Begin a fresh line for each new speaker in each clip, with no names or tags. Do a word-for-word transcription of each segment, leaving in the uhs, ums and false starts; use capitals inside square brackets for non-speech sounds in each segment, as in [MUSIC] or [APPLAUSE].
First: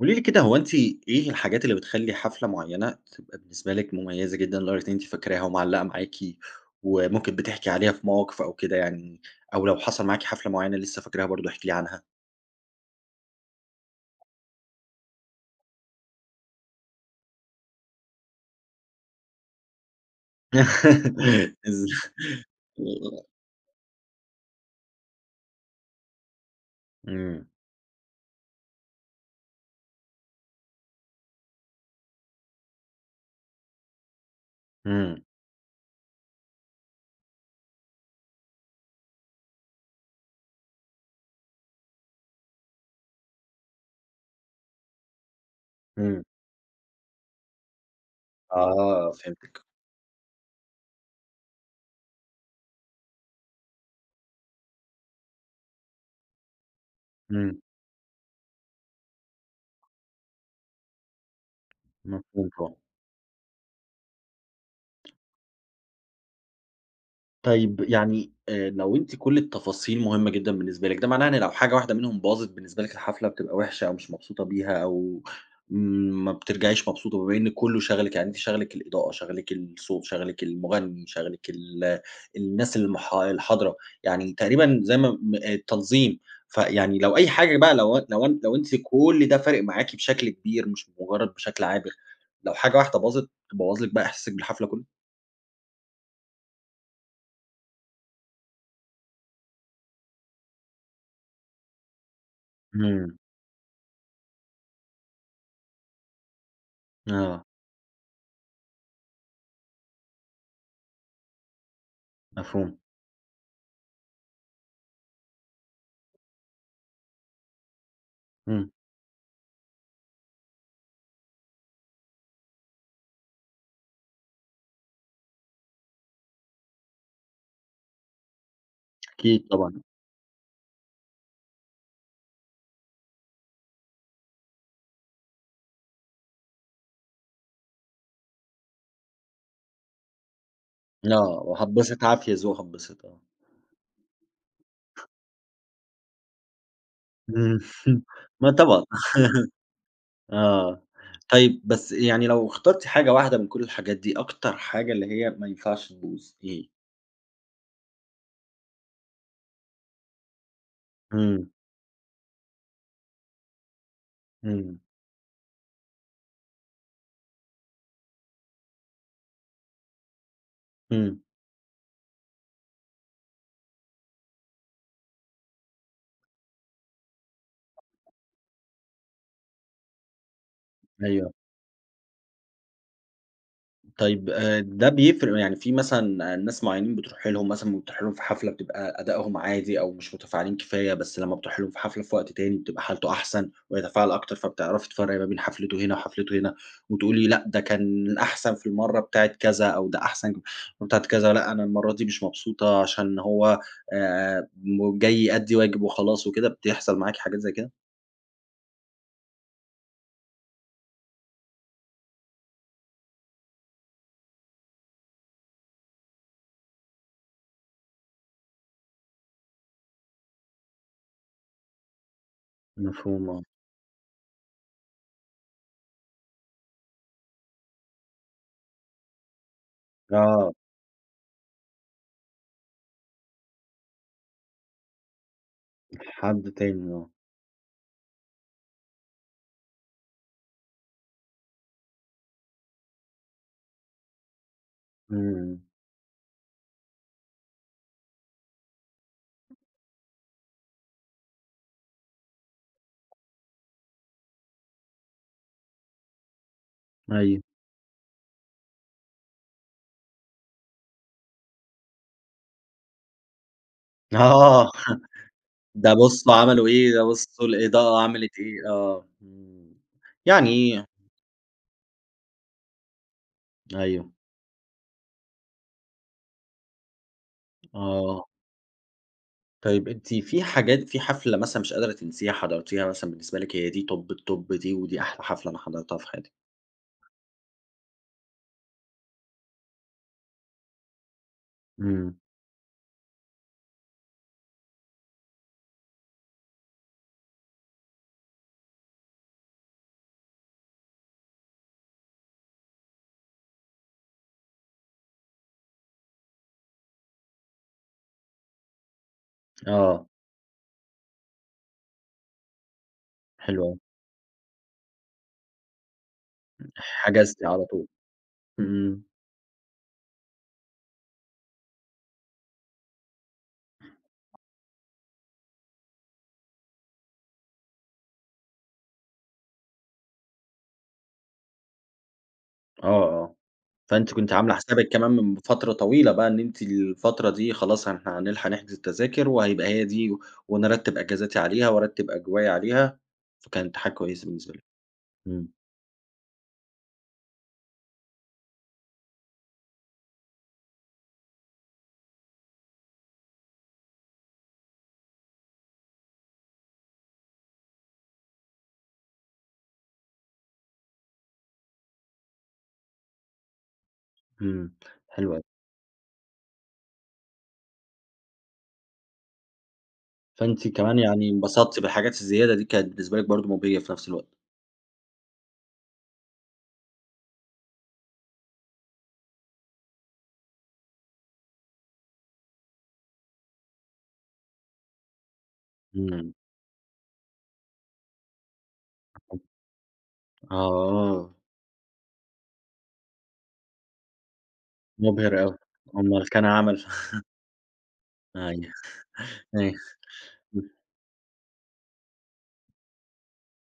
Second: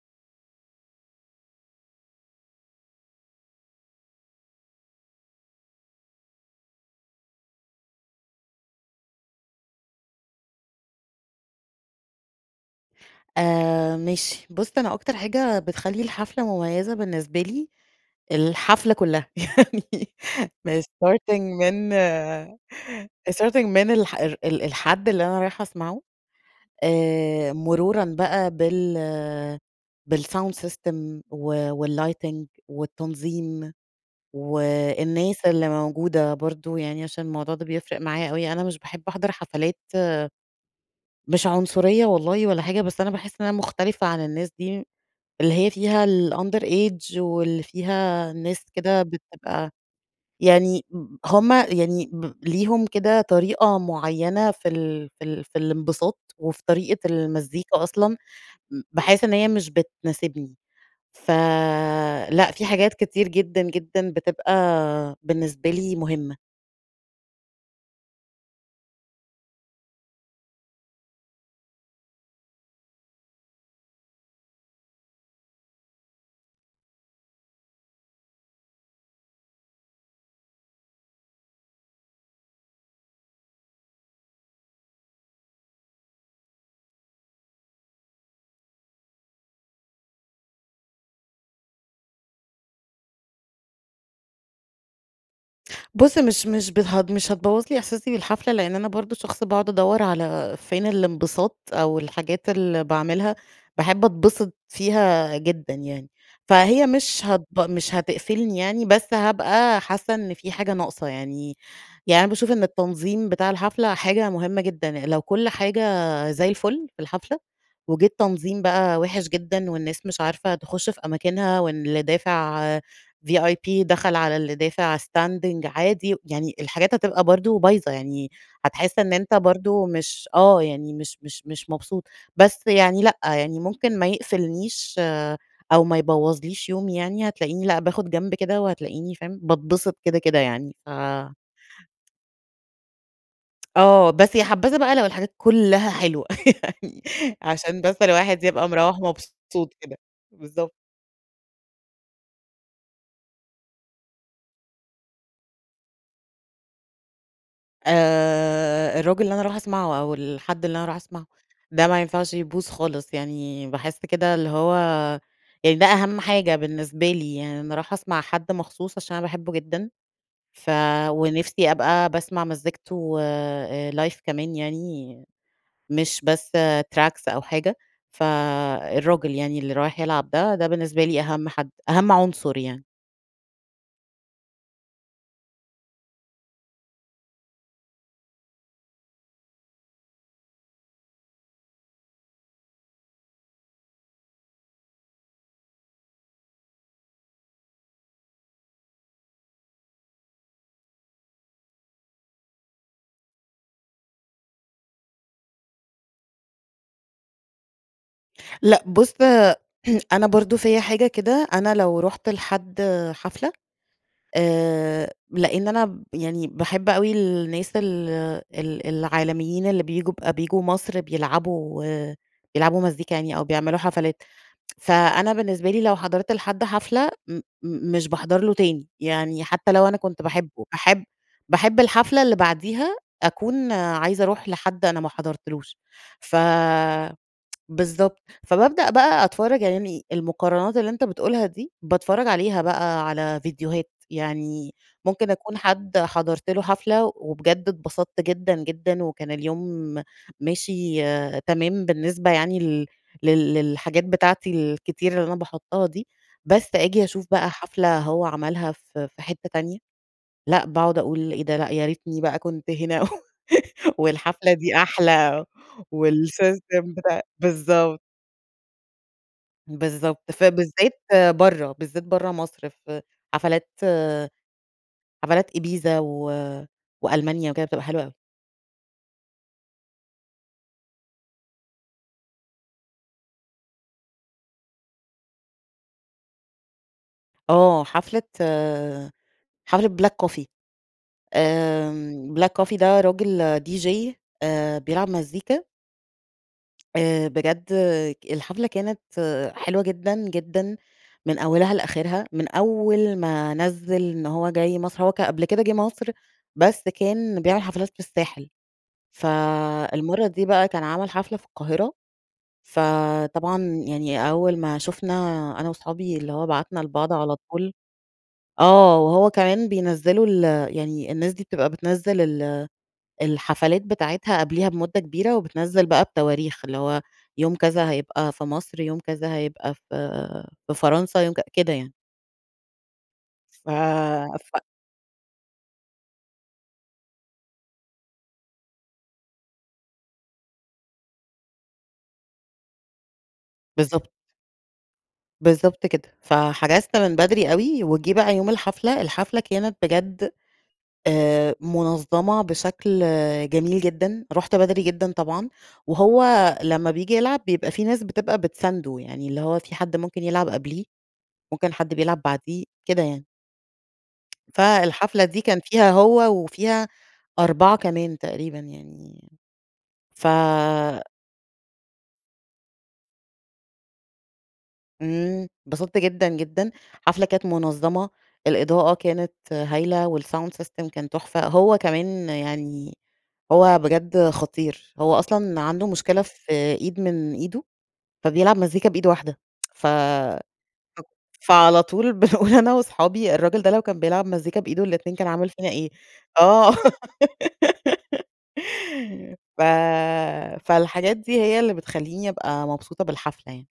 قولي لي كده هو أنتِ إيه الحاجات اللي بتخلّي حفلة معيّنة تبقى بالنسبة لِك مميّزة جدًا لدرجة إن أنتِ فاكراها ومعلّقة معاكِ، وممكن بتحكي عليها في مواقف أو كده يعني؟ أو لو حصل معاكِ حفلة معيّنة لسّه فاكراها برضو احكي لي عنها؟
آآ ماشي، بُص أنا أكتر حاجة بتخلّي الحفلة مميّزة بالنسبة لي الحفلة كلّها، يعني من starting
[LAUGHS] إز
من
أ
starting من الح ال ال الحد اللي أنا رايحة اسمعه،
إمم.
آآ مرورًا بقى بال بالsound system و والlighting والتنظيم،
إمم.
والناس اللي موجودة برضو، يعني عشان الموضوع ده بيفرق معايا أوي. أنا مش باحب احضر حفلات مش عنصرية والله ولا حاجة، بس أنا باحس إن أنا مختلفة عن الناس دي، اللي هي فيها
إمم.
الunder age واللي فيها ناس كده
آه فهمتِك.
بتبقى يعني م هُم يعني ب ليهم كده طريقة معيّنة في ال في ال في الانبساط وفي طريقة
إمم.
المزيكا أصلًا، م باحس إن هي مش بتناسبني،
مضبوط
فلأ، في
طبعًا.
حاجات كتير جدًا، جدًا بتبقى بالنسبة لي مهمّة.
طيب، يعني آآ لو أنتِ كل التفاصيل مهمّة جدًا بالنسبة لِك ده معناه إن لو حاجة واحدة منهم باظت بالنسبة لِك الحفلة بتبقى وحشة، أو مش مبسوطة بيها أو ما بترجعيش مبسوطة، بمّا إن كلّه شَاغَلِك، يعني أنتِ شاغلِك الإضاءة، شَاغلِك الصوت، شَاغلِك المغني، شَاغلِك ال الناس الح الحاضرة، يعني تقريبًا زي ما-ما آآ التنظيم، فيعني لو أي حاجة بقى لو أن لو أن لو أنتِ كل ده فارق معاكِ بشكل كبير مش مجرّد بشكل عابر، لو حاجة واحدة باظت تبوظ لِك بقى إحساسِك بالحفلة كلّه؟
بُص، مش مش [UNINTELLIGIBLE] مش هتبوّظ لي إحساسي بالحفلة، لإن أنا برضو شخص باقعد أدور على فين الانبساط، أو الحاجات اللي
إمم.
باعملها باحبّ أتبسّط فيها جدًا، يعني، فهي مش هتب
آه.
مش هتقفّلني، يعني، بس هابقى حاسّة إنّ فيه حاجة ناقصة، يعني. يعني أنا باشوف إنّ
مفهوم.
التنظيم بتاع الحفلة حاجة مهمّة جدًا، لو كُلّ حاجة زيّ الفُلّ في الحفلة، وجيه التنظيم
إمم.
بقى وحش جدًا، والناس مش عارفة تخشّ في أماكنها، واللي دافع VIP دخل على اللي دافع standing عادي، يعني الحاجات هتبقى برضو بايظة، يعني هتحسّ إنّ أنت
أكيد، طبعًا.
برضو مش آه، يعني مش مش مش مبسوط، بس يعني لأ، يعني ممكن ما يقفّلنيش أو ما يبوّظليش يومي، يعني هتلاقيني لأ، باخد جنب كده، وهتلاقيني فاهم باتبسّط كده كده، يعني فا
آه، وهاتبسط عافية ذوق هاتبسط آه.
آه، بس يا حبذا بقى لو الحاجات كلها حلوة يعنى
إمم،
عشان بس
[CHUCKLES]
الواحد
ما
يبقى
طبعًا
مروّح مبسوط كده،
[CHUCKLES]
بالضب
آه، طيب بس يعني لو اخترتِ حاجة واحدة من كل الحاجات دي أكتر حاجة اللي هي ما ينفعش تبوظ إيه؟
آآ الراجل اللي أنا رايحه أسمعه أو الحد اللي أنا رايحه أسمعه،
امم.
ده ما ينفعش يبوظ خالص، يعني باحس كده اللي هو
امم.
يعني ده أهم حاجة بالنسبة لي، يعني أنا رايحه أسمع حد مخصوص عشان أنا باحبه جدًا، ف
امم.
ونفسي أبقى باسمع مزيكته آآ live كمان يعني مش بس tracks أو حاجة، فالراجل يعني اللي رايح يلعب ده ده بالنسبة لي
أيوه.
أهم حد، أهم عنصر يعني.
طيّب آآ ده بيف يعني في مثلًا ناس معينين بتروحي لهم مثلًا بتروحي لهم في حفلة بتبقى أدائهم عادي أو مش متفاعلين كفاية، بس لمّا بتروحي لهم في حفلة في وقت تاني بتبقى حالته أحسن ويتفاعل أكتر، فبتعرفي تفرقي ما بين حفلته هنا وحفلته هنا وتقول لي: لأ ده كان أحسن في المرّة بتاعة كذا، أو ده أحسن بتاعة كذا، لأ أنا المرّة دي مش مبسوطة عشان هو آآ جاي يؤدي واجب وخلاص وكده، بتحصل معاكِ حاجات زي كده؟
لأ بُص، [CLEARS THROAT] أنا برضو فيّا حاجة كده، أنا لو رُحت لحد حفلة آآ لإن أنا يعني باحب أوي الناس ال ال العالميين اللي بييجوا بييجوا مصر بيلعبوا بيلعبوا مزيكا
مفهوم
يعني أو
آه.
بيعملوا حفلات، فأنا بالنسبة لي لو حضرت لحد حفلة م مش باحضر له تاني، يعني حتّى لو أنا كنت باحبه،
آه.
باحب باحب الحفلة اللي بعديها أكون عايزة أروح لحد أنا ما حضرتلوش، ف
حد تاني، آه.
[TSK] بالضبط، فببدأ بقى أتفرّج، يعني المقارنات اللي أنت بتقولها دي باتفرج عليها بقى على ڤيديوهات، يعني ممكن أكون
امم.
حد حضرت له حفلة وبجد أتبسطت جدًا جدًا وكان اليوم ماشي تمام بالنسبة يعني لل لل للحاجات بتاعتي الكتير اللي أنا باحطها دي، بس أجي أشوف
أيو.
بقى حفلة هو عملها في في حتّة تانية، لأ باقعد أقول: إيه ده؟ لأ يا ريتني بقى كنت هنا و [LAUGHS] والحفلة
آه
دي
[CHUCKLES]
أحلى
ده بصوا عملوا
والسيستم
إيه، ده
بتا
بصوا
بالضب
الإضاءة عملت إيه. آه امم
بالضبط.
يعني
فبالذات برّه بالذات برّه مصر في حفلات
أيوه.
آآ حفلات إيبيزا و وألمانيا وكده بتبقى حلوة أوي.
آه. طيب أنتِ في حاجات في حفلة مثلًا مش قادرة تنسيها حضرتيها مثلًا بالنسبة لِك هي دي top الtop دي، ودي أحلى حفلة أنا حضرتها في حياتي؟
آه حفلة آآ حفلة Black Coffee
إمم.
.آمم Black Coffee ده راجل DJ آآ بيلعب مزيكا آآ بجد الحفلة كانت حلوة جدًا، جدًا من أولها لآخرها، من أوّل ما نزِّل إن هو جاي مصر. هو ك قبل كده جه مصر بس كان بيعمل حفلات في الساحل،
آه.
فالمرّة دي بقى كان عمل حفلة في القاهرة، فطبعًا
حلو أوي.
يعني أوّل ما شُفنا أنا وصحابي اللي هو بعتنا لبعض على
حجزتِ على
طول
طول،
آه،
امم.
وهو كمان بينزّلوا ال يعني الناس دي بتبقى بتنزّل ال الحفلات بتاعتها قبليها بمدة كبيرة وبتنزّل بقى بتواريخ اللي هو يوم كذا هيبقى في مصر، يوم كذا هيبقى في في فرنسا، يوم ك كده يعني.
آه، آه
ف
فأنتِ كنتِ عاملة
ف
حسابِك كمان من فترة طويلة بقى إن أنتِ الفترة دي خلاص ه هنلحق نحجز التذاكر وهيبقى هي دي، و ونرتّب أجازاتي عليها وأرتّب أجوائي عليها، فكانت حاجة
بالضبط.
كويّسة بالنسبة لِك، إمم.
بالضبط كده، فحجزت من بدري أوي، وجه بقى يوم الحفلة. الحفلة كانت بجد آآ منظمة بِشكل جميل جدًا، رحت بدري جدًا طبعًا، وهو لمّا بييجي يلعب بيبقى في ناس بتبقى بتسانده، يعني اللي هو في حد ممكن يلعب قبليه، ممكن حد بيلعب بعديه، كده يعني.
إمم،
فالحفلة
حلو
دي
أوي.
كان فيها هو، وفيها أربعة كمان تقريبًا يعني، ف
فأنتِ كمان يعني انبسطتِ بالحاجات الزيادة دي كانت بالنسبة لكِ برضه مبهجة في نفس الوقت.
إمم، اتبسطت جدًا جدًا، حفلة كانت منظمة، الإضاءة كانت هايلة والsound system كان تحفة، هو كمان يعني، هو بجد خطير، هو أصلًا عنده مشكلة
إمم.
في إيد من إيده، فبيلعب مزيكا بإيد واحدة [TSK] ف
[UNINTELLIGIBLE] آه.
[UNINTELLIGIBLE] فعلى طول بنقول أنا وصحابي، الراجل ده لو كان بيلعب مزيكا بإيده الإتنين كان
مبهر
عمل
أوي،
فينا إيه.
أمّال كان
آه.
عمَل [CHUCKLES] أيوه،
[LAUGHS]
[CHUCKLES]
ف
أيوه. [CHUCKLES] [UNINTELLIGIBLE]
فالحاجات دي هي اللي بتخليني ابقى مبسوطة بالحفلة يعني.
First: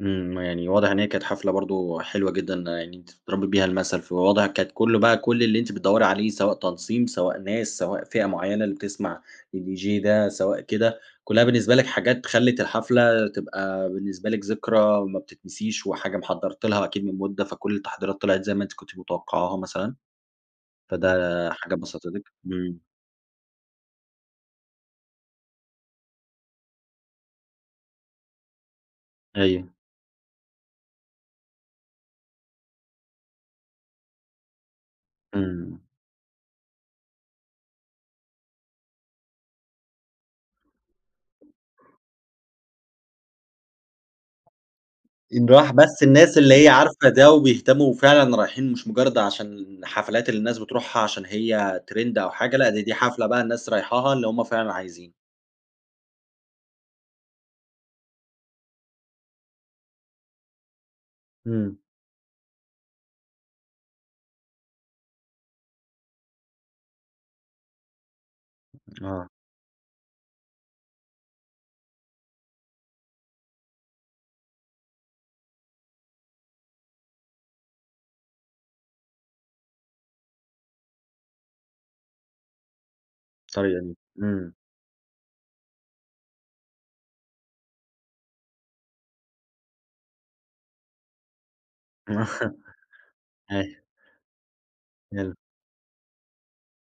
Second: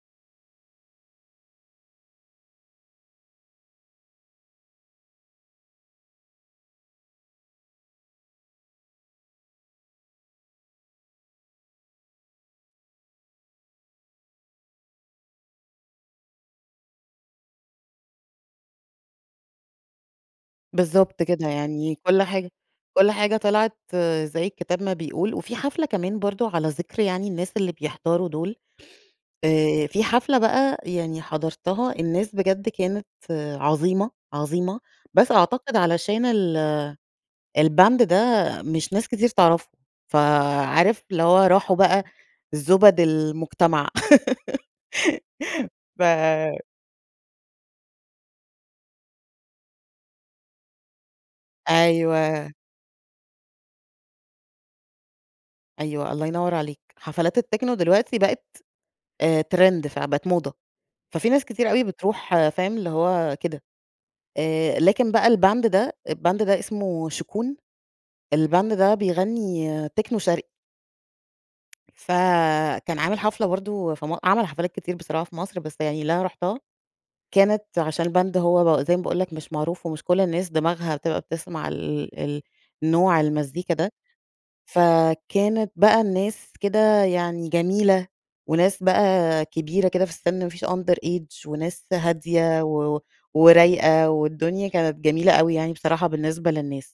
إمم، يعني واضح إن هي كانت حفلة برضه حلوة جدًا يعني أنتِ تضربي بيها المثل، فواضح كانت كل بقى كل اللي أنتِ بتدوري عليه سواء تنصيم سواء ناس سواء فئة معينة اللي بتسمع الDJ ده، سواء كده، كلّها بالنسبة لكِ حاجات خلِّت الحفلة تبقى بالنسبة لكِ ذكرى ما بتتنسيش، وحاجة محضرتلها أكيد من مدة، فكل التحضيرات طلعت زي ما أنتِ كنتِ متوقعاها مثلًا،
بالضبط كده
فده حاجة
يعني كل
بسطتِك؟
حاجة
إمم.
كل حاجة طِلعت زي الكتاب ما بيقول، وفي حفلة كمان برضه على ذِكر يعني الناس اللي بيحضروا دول،
أيوه.
آآ في حفلة بقى يعني حضرتها الناس بجد كانت عظيمة، عظيمة، بس أعتقد
إمم.
علشان ال الband ده مش ناس كتير تعرفه، فعارف؟ اللي هو راحوا بقى زُبَد المجتمع.
إن راح
[LAUGHS] ف
بس الناس اللي هي عارفة ده، وبيهتموا فعلًا رايحين مش مجرد عشان حفلات اللي الناس بتروحها عشان هي ترند أو
أيوه.
حاجة، لأ دي، دي حفلة بقى الناس رايحاها اللي هُم فعلًا عايزين.
أيوه، الله ينور عليك. حفلات التكنو دلوقتي بقت أ ترند فبقت موضة. ففي ناس كتيرة
إمم.
أوي بتروح فاهم؟ اللي هو كده. آآ لكن بقى الباند ده الباند ده اسمه شُكون. الباند ده
آه.
بيغني تكنو شَرقي. فكان عامل حفلة برضه في م عمل حفلات كتير بصراحة في مصر، بس يعني اللي أنا رُحتها، كانت عشان الباند هو زي ما باقول لك مش معروف، ومش كل الناس دماغها بتبقى بتسمع ال ال نوع المزيكا
الطريقة
ده.
دي. إمم.
فكانت بقى الناس كده يعني جميلة، وناس بقى كبيرة كده في السِن، ما فيش underage، وناس هادية، و
[CHUCKLES] أيوه.
ورايقة، والدنيا كانت جميلة
[UNINTELLIGIBLE]
أوي يعني بصراحة بالنسبة للناس.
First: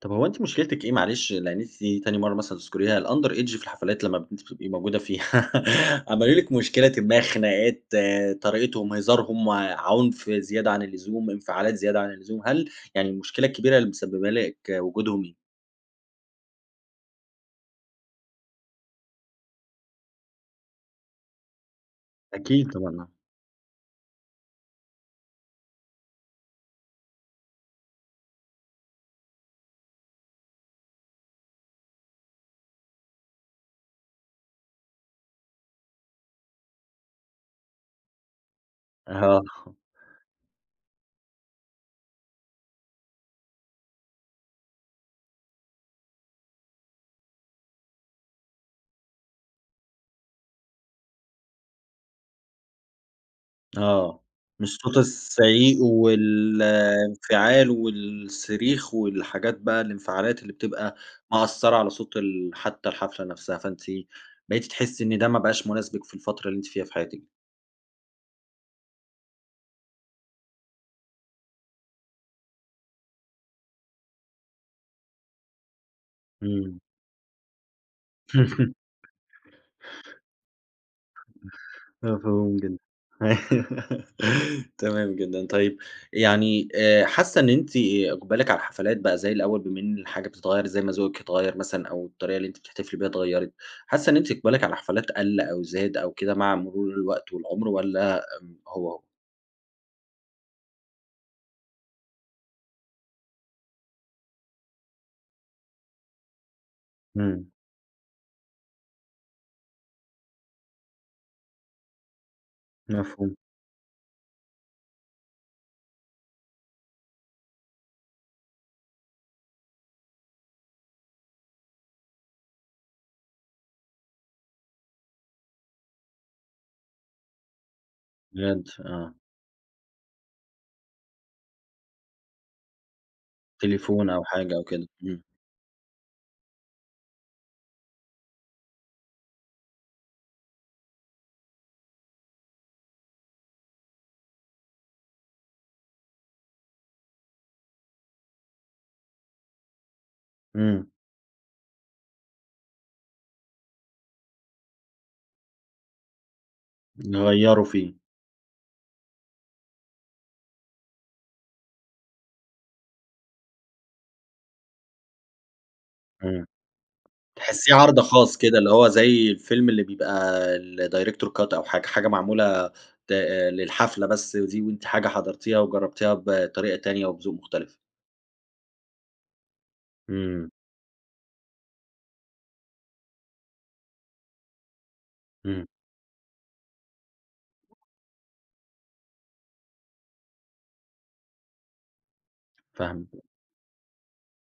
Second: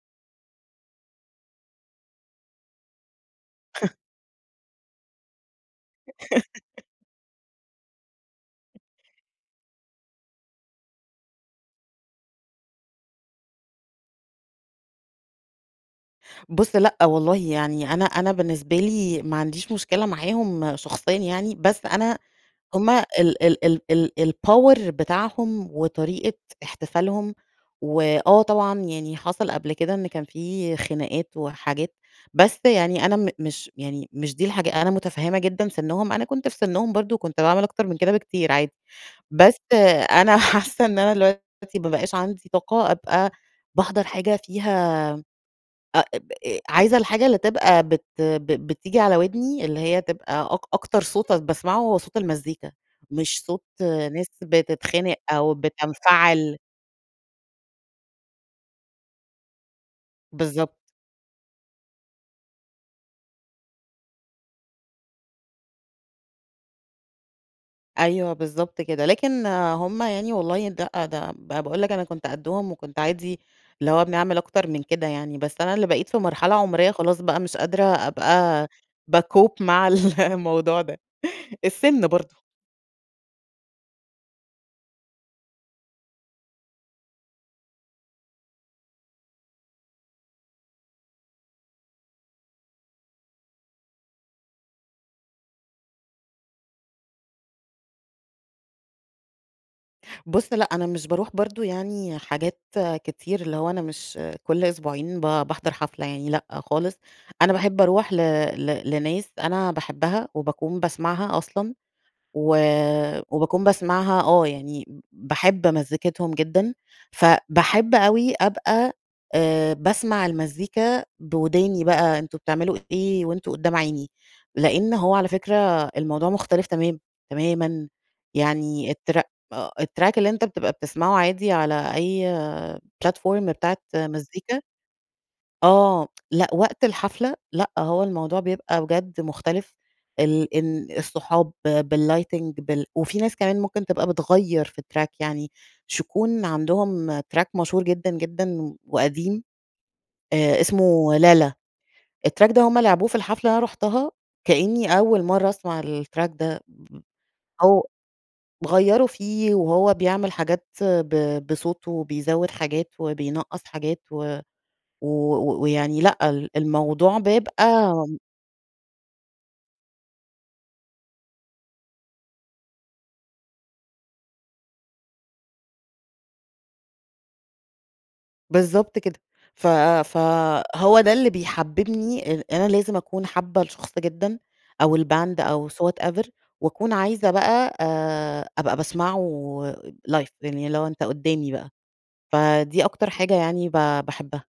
طب هو أنتِ مُشكلتِك إيه معلش؟ لإن أنتِ دي تاني مرّة مثلًا تذكُريها الunderage في
[LAUGHS]
الحفلات لمّا ب أنتِ بتبقي موجودة فيها. [LAUGHS] عملوا لِك
[LAUGHS]
مشكلةٍ ما، خناقات، طريقتهم، هزارهم، وعُنف زيادة عن اللزوم، انفعالات زيادة عن اللزوم، هل يعني المشكلة الكبيرة اللي مسببة لِك وجودهم إيه؟
بُص، لأ والله. يعني أنا أنا بالنسبة لي، ما عنديش مشكلة معاهم شخصيًا يعني، بس أنا
أكيد
هم
طبعًا،
ال
آه.
ال ال ال الpower بتاعهم، وطريقة احتفالهم. وآه طبعًا يعني حصل قبل كده، إن كان في خناقات، وحاجات. بس يعني أنا م مش يعني مش دي الحاجة أنا مُتفهّمة جدًا سِنُّهم، أنا كنت في سِنُّهم برضه، وكنت باعمل أكتر من كده بكتير عادي. بس
آه.
أنا حاسّة إن أنا الوقتي ما بقاش عندي طاقة أبقى باحضر حاجة فيها أ بأ عايزة الحاجة اللي تبقى بت ب بتيجي على وِدني، اللي هي تبقى أك أكتر صوت أنا باسمعه، هو صوت المزيكا، مش صوت
آه.
ناس
مش صوت
بتتخانق، أو
الزعيق،
بتنفَعِل.
والانفعال، والصريخ، والحاجات بقى الانفعالات اللي
بالضبط.
بتبقى مأثّرة على صوت ال حتّى الحفلة نفسها، فأنتِ بقيتِ تحسّي إن ده ما بقاش مُناسبِك في الفترة اللي أنتِ فيها في حياتِك.
أيوه بالضبط كده، لكن هُم يعني والله ده ده ب باقول لَك أنا كنت قدّهم وكنت عادي اللي هو بنعمل أكتر من كده يعني، بس أنا اللي بقيت في مرحلة
إمم.
عمرية خلاص بقى مش قادرة أبقى
[CHUCKLES]
بَاكوب مع ال الموضوع ده. السن برضه.
مفهوم جدًا [LAUGHS] تمام جدًا، طيب يعني آآ حاسة إن أنتِ إقبالِك على الحفلات بقى زي الأول، بما إن الحاجة بتتغير زي ما ذوقِك اتغير مثلًا، أو الطريقة اللي أنتِ بتحتفلي بها اتغيرِت، حاسة إن أنتِ إقبالِك على الحفلات قَلّ أو زاد أو كده مع مرور الوقت والعمر، والَّا امم هو، هو؟
بُص لأ، أنا مش باروح برضه يعني حاجات كتير، اللي هو أنا مش كل أسبوعين ب باحضر حفلة يعني لأ خالص،
إمم.
أنا باحب أروح ل ل لناس أنا باحبها وباكون باسمعها أصلًا و
مفهوم.
وباكون باسمعها آه، يعني ب باحب مزيكتهم جدًا، فباحب أوي أبقى آآ باسمع المزيكا بوداني بقى أنتم بتعملوا إيه وأنتم قدّام عيني، لأن هو على فكرة الموضوع مختلف تمام، تمامًا
بجد
يعني
آه.
التر الtrack اللي أنت بتبقى بتسمعه عادي على أي platform بتاعة
تليفون أو حاجة
مزيكا
أو كده، همم.
آه [TSK] لأ وقت الحفلة لأ هو الموضوع بيبقى بجد مختلف، ال إن الصحاب، بالlighting بال وفيه ناس كمان ممكن تبقى بتغيّر في الtrack يعني ش يكون عندهم track مشهور جدًا، جدًا وقديم، آآ
إمم.
إسمه لالا، الtrack ده هُم لعبوه في الحفلة اللي أنا رُحتها، كأني أول مرة أسمع الtrack ده،
غيّروا
أو
فيه.
غيّروا فيه وهو بيعمل حاجات ب بصوته، وبيزود حاجات، وبينقّص حاجات، و و ويعني لأ،
إمم.
ال الموضوع
تحسيه
بيبقى
عرض خاص كده اللي هو زي الفيلم اللي بيبقى الdirector cut أو حاجة، حاجة معمولة ت للحفلة بس دي، وأنتِ حاجة حضرتيها وجربتيها بطريقة تانية وبذوق مختلف.
بالضبط كده ف
إمم.
فهو ده اللي بيحببني ال أنا لازم أكون حابة الشخص جدًا، أو الباند،
إمم.
أو so whatever، وأكون عايزة بقى آآ أبقى باسمعه لايف يعني اللي هو أنت قدامي بقى، فدي أكتر
فاهمِك.
حاجة يعني ب باحبها.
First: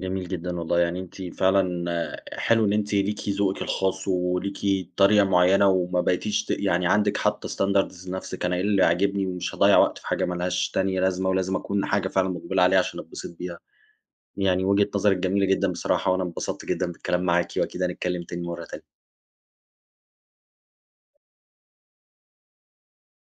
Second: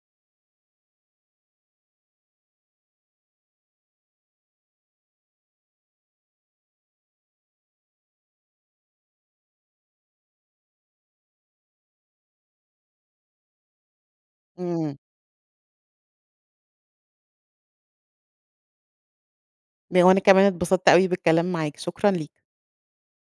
جميل جدًا، والله يعني أنتِ فعلًا حلو إن أنتِ ليكِ ذوقِك الخاص وليكِ طريقة معينة وما بقيتيش ت يعني عندِك حاطة standards لنفسِك "أنا إيه اللي عاجبني، ومش هاضيّع وقت في حاجة مالهاش تانية لازمة، ولازم أكون حاجة فعلًا مُقبلة عليها عشان أتبسط بيها." يعني وجهة
إمم.
نظرِك جميلة جدًا بصراحة، وأنا انبسطت جدًا بالكلام معاكِ، وأكيد هنتكلم تاني مرة تانية.
وأنا كمان اتبسطت أوي بالكلام معاك، شكرًا ليك.